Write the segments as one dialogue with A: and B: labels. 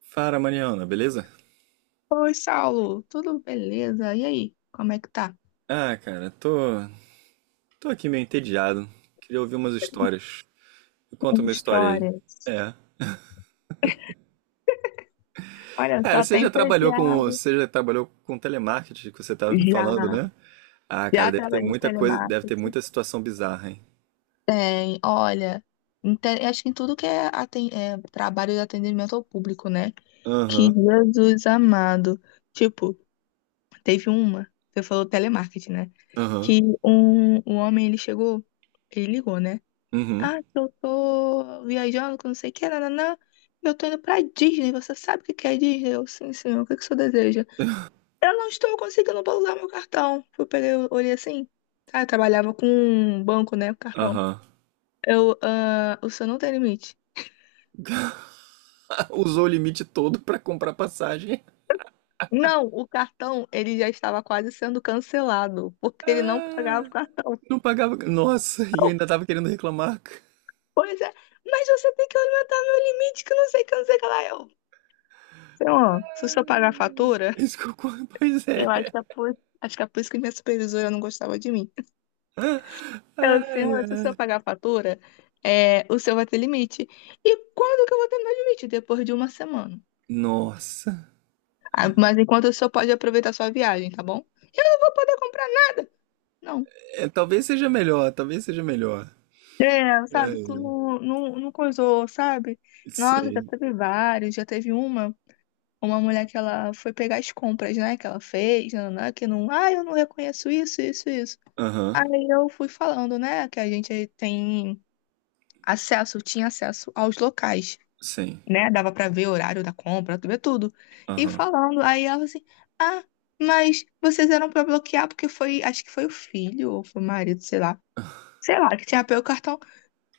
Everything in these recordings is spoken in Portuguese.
A: Fala, Mariana, beleza?
B: Oi, Saulo, tudo beleza? E aí, como é que tá?
A: Ah, cara, tô aqui meio entediado. Queria ouvir umas histórias. Me Conta
B: As
A: uma história aí.
B: histórias.
A: É.
B: Olha
A: Cara,
B: só, tem estagiário.
A: você já trabalhou com telemarketing que você tava me
B: Já,
A: falando, né? Ah, cara,
B: já, trabalhei de
A: deve ter
B: telemarketing.
A: muita situação bizarra, hein?
B: Tem, olha, acho que em tudo que é, é trabalho de atendimento ao público, né? Que
A: Aham,
B: Jesus amado. Tipo, teve uma, você falou telemarketing, né?
A: aham,
B: Que um homem, ele chegou, ele ligou, né?
A: uhum,
B: Ah, que eu tô viajando, que não sei o que, nananã. Eu tô indo pra Disney. Você sabe o que que é Disney? Eu, sim, senhor. O que que o senhor deseja? Eu não estou conseguindo usar meu cartão. Eu peguei, eu olhei assim. Ah, eu trabalhava com um banco, né? Com cartão.
A: aham.
B: Eu, ah, o senhor não tem limite.
A: Usou o limite todo pra comprar passagem.
B: Não, o cartão, ele já estava quase sendo cancelado, porque ele não pagava o
A: Ah,
B: cartão.
A: não pagava. Nossa, e
B: Eu,
A: ainda tava querendo reclamar.
B: pois é, mas você tem que aumentar meu limite, que não sei o que, não sei o que lá. Eu, senhor, se o senhor pagar a fatura.
A: Isso que eu... Pois é.
B: Eu acho que é acho que é por isso que minha supervisora não gostava de mim. Ela,
A: Ai,
B: senhora, se o senhor
A: ai.
B: pagar a fatura, é, o senhor vai ter limite. E quando que eu vou ter meu limite? Depois de uma semana.
A: Nossa.
B: Ah, mas enquanto o senhor pode aproveitar sua viagem, tá bom? Eu não vou poder comprar nada. Não.
A: É, talvez seja melhor.
B: É, sabe, tu
A: Ai,
B: não coisou, sabe? Nossa, já
A: sim.
B: teve vários, já teve uma mulher que ela foi pegar as compras, né, que ela fez, nananã, que não, ah, eu não reconheço isso.
A: Aham.
B: Aí eu fui falando, né, que a gente tem acesso, tinha acesso aos locais,
A: Sim.
B: né? Dava pra ver o horário da compra, ver tudo. E
A: Aham.
B: falando, aí ela assim, ah, mas vocês eram pra bloquear porque foi, acho que foi o filho ou foi o marido, sei lá. Sei lá, que tinha pego o cartão.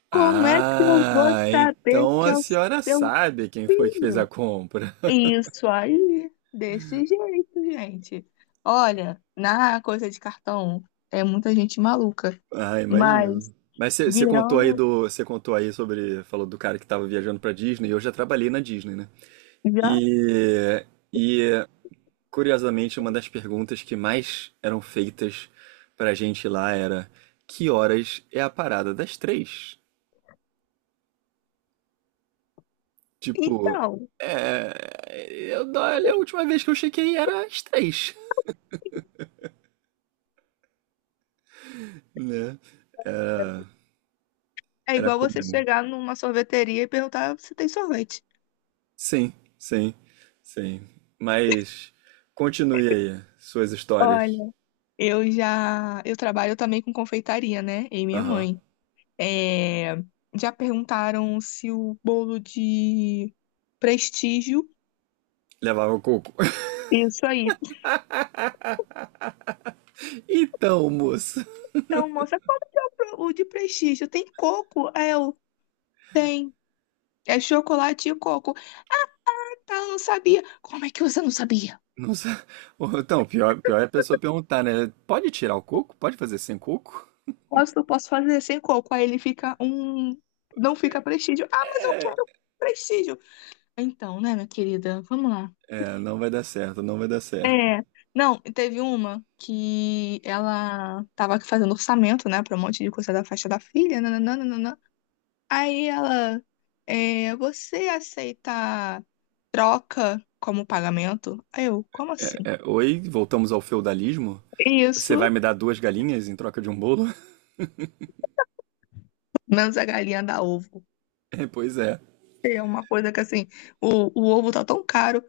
B: Como é que eu vou
A: Ah,
B: saber
A: então
B: que
A: a
B: é o
A: senhora
B: seu
A: sabe quem foi que fez a
B: filho?
A: compra.
B: Isso aí, desse jeito, gente. Olha, na coisa de cartão é muita gente maluca,
A: Ah,
B: mas
A: imagino. Mas
B: virando
A: você contou aí sobre, falou do cara que tava viajando pra Disney, e eu já trabalhei na Disney, né?
B: já.
A: E, e curiosamente, uma das perguntas que mais eram feitas pra gente lá era: que horas é a parada das 3? Tipo,
B: Então,
A: é, eu, olha, a última vez que eu chequei era às 3, né? Era,
B: é
A: era
B: igual você
A: comum.
B: chegar numa sorveteria e perguntar se tem sorvete.
A: Sim, sim, sim. Mas continue aí suas
B: Olha,
A: histórias.
B: eu já, eu trabalho também com confeitaria, né? E minha
A: Aham.
B: mãe. É, já perguntaram se o bolo de prestígio.
A: Levava coco.
B: Isso aí.
A: Então, moça.
B: Então, moça, como que é o de prestígio? Tem coco? É, eu tem. É chocolate e coco. Tá, eu não sabia. Como é que você não sabia?
A: Não sei. Então, pior é a pessoa perguntar, né? Pode tirar o coco? Pode fazer sem coco?
B: Posso, fazer sem coco. Aí ele fica um. Não fica prestígio. Ah, mas eu quero prestígio. Então, né, minha querida? Vamos lá.
A: É, não vai dar certo.
B: É. Não, teve uma que ela tava fazendo orçamento, né, pra um monte de coisa da faixa da filha, nananana. Aí ela, é, você aceita troca como pagamento? Aí eu, como assim?
A: É, oi, voltamos ao feudalismo? Você vai
B: Isso,
A: me dar duas galinhas em troca de um bolo?
B: menos a galinha da ovo.
A: É, pois é.
B: É uma coisa que, assim, o ovo tá tão caro.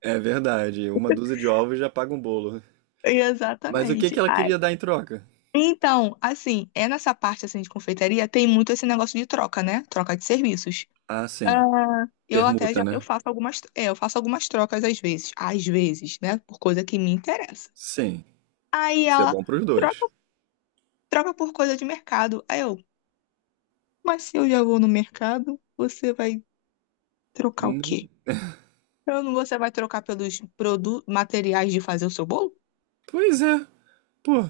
A: É verdade, uma dúzia de ovos já paga um bolo. Mas o que que
B: Exatamente.
A: ela
B: Ai.
A: queria dar em troca?
B: Então, assim, é nessa parte, assim, de confeitaria, tem muito esse negócio de troca, né? Troca de serviços.
A: Ah, sim,
B: Ah, eu até
A: permuta,
B: já eu
A: né?
B: faço algumas, é, eu faço algumas trocas às vezes, né, por coisa que me interessa.
A: Sim, tem
B: Aí
A: que ser
B: ela
A: bom pros
B: troca,
A: dois.
B: troca por coisa de mercado. Aí eu, mas se eu já vou no mercado, você vai trocar o
A: Hum,
B: quê? Eu não, você vai trocar pelos produ materiais de fazer o seu bolo?
A: Pois é, pô,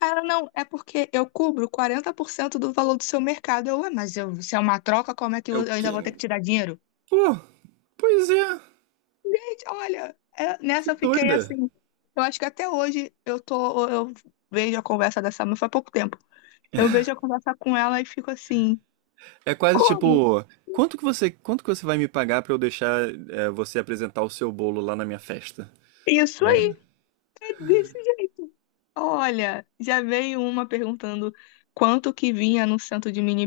B: Aí ela, não, é porque eu cubro 40% do valor do seu mercado. Eu, ué, mas se é uma troca, como é que
A: é
B: eu
A: o
B: eu ainda vou
A: quê?
B: ter que tirar dinheiro?
A: Pô, pois é,
B: Gente, olha,
A: que
B: nessa eu fiquei
A: doida.
B: assim. Eu acho que até hoje eu tô, eu vejo a conversa dessa, mas faz pouco tempo. Eu vejo a conversa com ela e fico assim,
A: É quase
B: como?
A: tipo, quanto que você vai me pagar pra eu deixar é, você apresentar o seu bolo lá na minha festa?
B: Isso aí,
A: Né?
B: é desse jeito. Olha, já veio uma perguntando quanto que vinha no centro de mini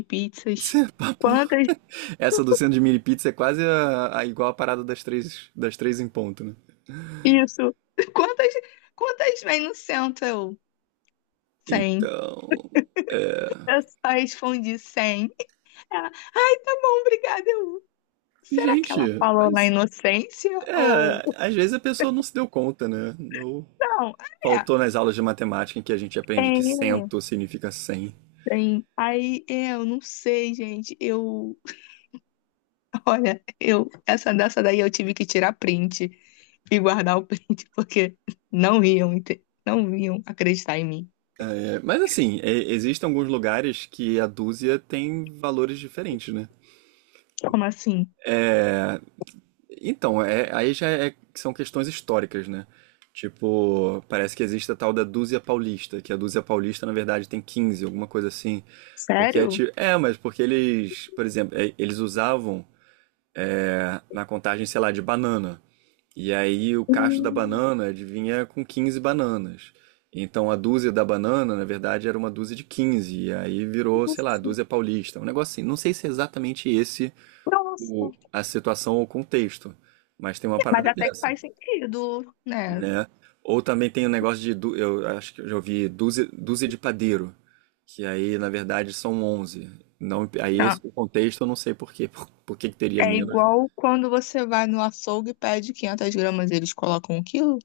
A: Isso
B: pizzas.
A: é papo.
B: Quantas,
A: Essa do centro de mini pizza é quase igual a parada das das 3 em ponto, né?
B: isso, quantas, quantas vem no centro? Eu, 100.
A: Então,
B: Eu só respondi 100. Ela, ai, tá bom, obrigada, eu Será que
A: gente,
B: ela falou na
A: mas
B: inocência? Ou.
A: é, às vezes a pessoa não se deu conta, né? Não
B: Não, é.
A: faltou nas aulas de matemática em que a gente aprende que
B: É,
A: cento significa cem.
B: tem. Aí, é, eu não sei, gente. Eu. Olha, eu. Essa dessa daí eu tive que tirar print e guardar o print, porque não iam, não iam acreditar em mim.
A: É, mas assim, é, existem alguns lugares que a dúzia tem valores diferentes, né?
B: Como assim?
A: Então, é, aí já é- são questões históricas, né? Tipo, parece que existe a tal da dúzia paulista, que a dúzia paulista, na verdade, tem 15 alguma coisa assim. Porque é
B: Sério?
A: tipo. É, mas porque eles, por exemplo, é, eles usavam é, na contagem, sei lá, de banana. E aí o cacho da
B: Hum,
A: banana adivinha é com 15 bananas. Então a dúzia da banana, na verdade, era uma dúzia de 15. E aí virou, sei lá,
B: nossa.
A: dúzia paulista. Um negócio assim. Não sei se é exatamente esse o,
B: Nossa.
A: a situação ou o contexto, mas tem uma
B: É, mas
A: parada
B: até que
A: dessa,
B: faz sentido, né?
A: né? Ou também tem o um negócio de, dú- eu acho que eu já ouvi, dúzia de padeiro. Que aí, na verdade, são 11. Não, aí esse
B: Tá.
A: contexto eu não sei por quê. Por que que teria
B: É
A: menos?
B: igual quando você vai no açougue e pede 500 gramas, eles colocam um quilo.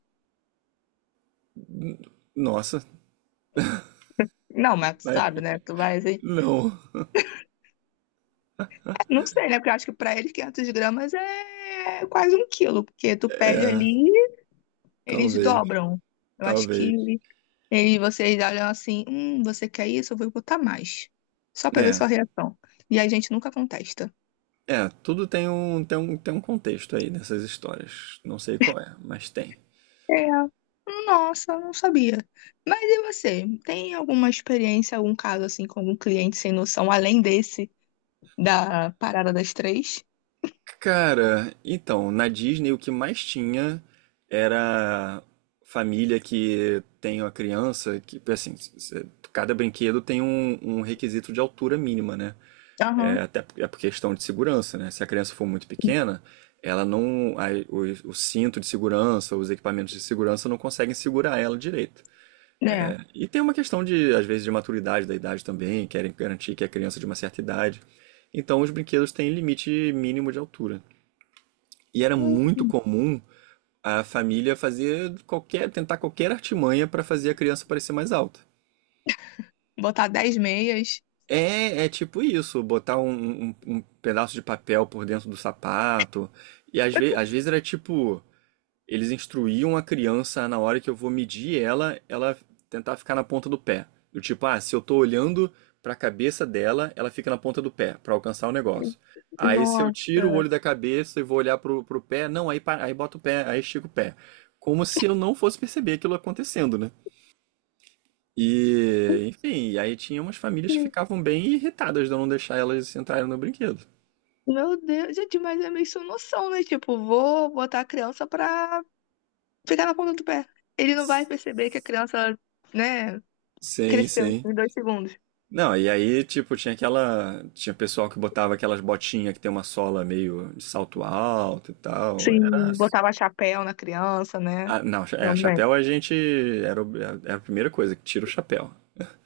A: Nossa,
B: Não, mas tu
A: mas
B: sabe, né? Tu vai assim.
A: não.
B: É, não sei, né? Porque eu acho que pra eles 500 gramas é quase um quilo, porque tu pede
A: É,
B: ali, eles
A: talvez.
B: dobram. Eu acho
A: Talvez.
B: que eles, vocês olham assim: você quer isso? Eu vou botar mais. Só pra ver
A: É.
B: sua reação. E a gente nunca contesta.
A: É, tudo tem um contexto aí nessas histórias. Não sei qual é, mas tem.
B: É. Nossa, não sabia. Mas e você? Tem alguma experiência, algum caso assim com algum cliente sem noção, além desse da parada das três?
A: Cara, então, na Disney o que mais tinha era família que tem uma criança que, assim, c- cada brinquedo tem um requisito de altura mínima, né? É,
B: Aham.
A: até por- é por questão de segurança, né? Se a criança for muito pequena, ela não, a- o cinto de segurança, os equipamentos de segurança não conseguem segurar ela direito.
B: É.
A: E tem uma questão de, às vezes, de maturidade da idade também, querem garantir que é criança é de uma certa idade. Então os brinquedos têm limite mínimo de altura. E era muito comum a família fazer qualquer, tentar qualquer artimanha para fazer a criança parecer mais alta.
B: Botar 10 meias.
A: É, é tipo isso, botar um pedaço de papel por dentro do sapato. E às vezes era tipo. Eles instruíam a criança a, na hora que eu vou medir ela, ela tentar ficar na ponta do pé. Do tipo, ah, se eu tô olhando pra cabeça dela, ela fica na ponta do pé pra alcançar o negócio. Aí se eu
B: Nossa.
A: tiro o olho da cabeça e vou olhar pro pé, não, aí, pa- aí boto o pé, aí estico o pé. Como se eu não fosse perceber aquilo acontecendo, né? E, enfim, aí tinha umas famílias que ficavam bem irritadas de eu não deixar elas entrarem no brinquedo.
B: Meu Deus, gente, mas é meio sem noção, né? Tipo, vou botar a criança pra ficar na ponta do pé. Ele não vai perceber que a criança, né,
A: Sim,
B: cresceu
A: sim.
B: em 2 segundos.
A: Não, e aí, tipo, tinha aquela. Tinha pessoal que botava aquelas botinhas que tem uma sola meio de salto alto e tal. Era.
B: Sim, botava chapéu na criança, né?
A: Ah, não, é,
B: Também.
A: chapéu a gente. Era, o- era a primeira coisa, que tira o chapéu.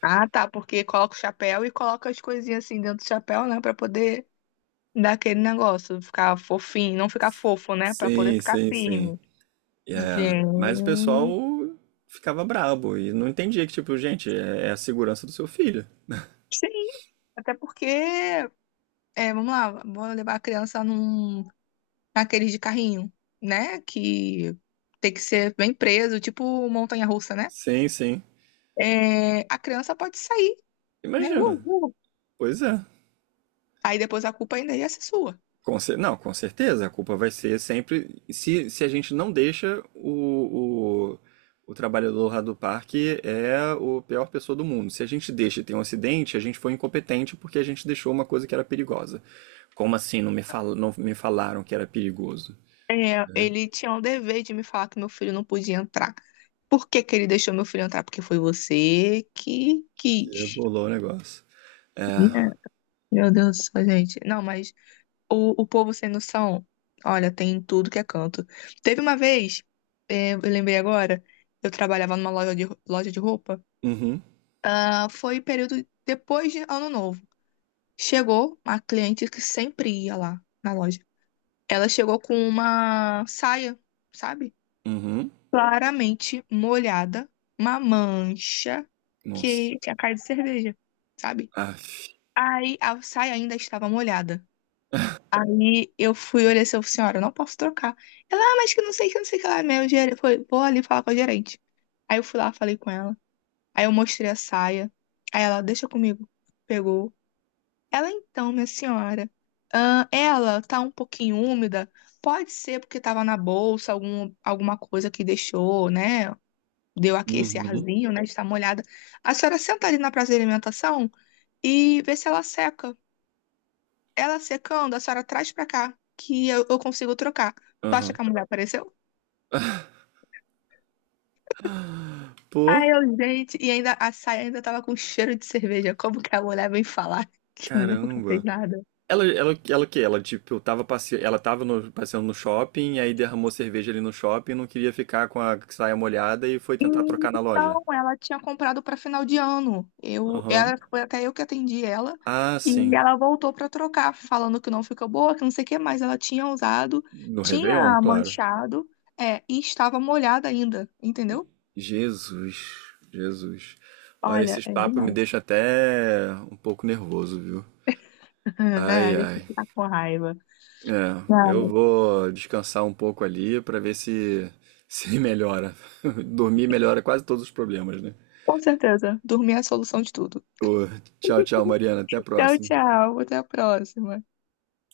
B: Ah, tá, porque coloca o chapéu e coloca as coisinhas assim dentro do chapéu, né, pra poder dar aquele negócio, ficar fofinho, não ficar fofo, né, pra poder
A: Sim,
B: ficar
A: sim, sim.
B: firme.
A: E é, mas o pessoal
B: Gente.
A: ficava brabo e não entendia que, tipo, gente, é, é a segurança do seu filho.
B: Sim, até porque, é, vamos lá, vou levar a criança num aqueles de carrinho, né? Que tem que ser bem preso, tipo montanha-russa, né?
A: Sim, sim.
B: É, a criança pode sair, né?
A: Imagina. Pois é.
B: Aí depois a culpa ainda ia ser sua.
A: Com cer- não, com certeza, a culpa vai ser sempre. Se a gente não deixa o trabalhador lá do parque é o pior pessoa do mundo. Se a gente deixa e tem um acidente, a gente foi incompetente porque a gente deixou uma coisa que era perigosa. Como assim não me, fal, não me falaram que era perigoso?
B: É,
A: Né?
B: ele tinha o dever de me falar que meu filho não podia entrar. Por que que ele deixou meu filho entrar? Porque foi você que
A: Que
B: quis.
A: bolou o negócio. É.
B: Né? Meu Deus do céu, gente. Não, mas o povo sem noção, olha, tem em tudo que é canto. Teve uma vez, é, eu lembrei agora, eu trabalhava numa loja de roupa.
A: Uhum.
B: Ah, foi período depois de Ano Novo. Chegou a cliente que sempre ia lá na loja. Ela chegou com uma saia, sabe?
A: Uhum.
B: Claramente molhada, uma mancha
A: Nossa.
B: que tinha cara de cerveja, sabe?
A: Aff.
B: Aí a saia ainda estava molhada. Aí eu fui olhar assim, eu falei, senhora, eu não posso trocar. Ela, ah, mas que não sei que, não sei que lá, meu gerente. Foi, vou ali falar com a gerente. Aí eu fui lá, falei com ela. Aí eu mostrei a saia. Aí ela, deixa comigo. Pegou ela então, minha senhora, ela tá um pouquinho úmida, pode ser porque tava na bolsa, algum, alguma coisa que deixou, né? Deu aqui esse
A: Uhum.
B: arzinho, né? Está molhada. A senhora senta ali na praça de alimentação e vê se ela seca. Ela secando, a senhora traz pra cá, que eu consigo trocar. Tu acha
A: Aham.
B: que a mulher apareceu?
A: Pô.
B: Ai, eu, gente, e ainda a saia ainda tava com cheiro de cerveja. Como que a mulher vem falar que nunca fez
A: Caramba.
B: nada?
A: Ela o quê? Ela, tipo, tava passe... ela tava no- passeando no shopping, aí derramou cerveja ali no shopping, não queria ficar com a saia molhada e foi tentar
B: Hum,
A: trocar na loja.
B: Não, ela tinha comprado para final de ano. Eu,
A: Aham.
B: ela, foi até eu que atendi ela
A: Ah,
B: e
A: sim.
B: ela voltou para trocar, falando que não ficou boa, que não sei o que mais. Ela tinha usado,
A: No Réveillon,
B: tinha
A: claro.
B: manchado, é, e estava molhada ainda, entendeu?
A: Jesus, Jesus. Olha,
B: Olha,
A: esses
B: é
A: papos me
B: demais.
A: deixam até um pouco nervoso, viu?
B: Né?
A: Ai,
B: A gente
A: ai.
B: fica com raiva.
A: É, eu
B: Não,
A: vou descansar um pouco ali pra ver se se melhora. Dormir melhora quase todos os problemas, né?
B: com certeza, dormir é a solução de tudo.
A: Ô, tchau, tchau, Mariana. Até a
B: Tchau,
A: próxima.
B: tchau, até a próxima.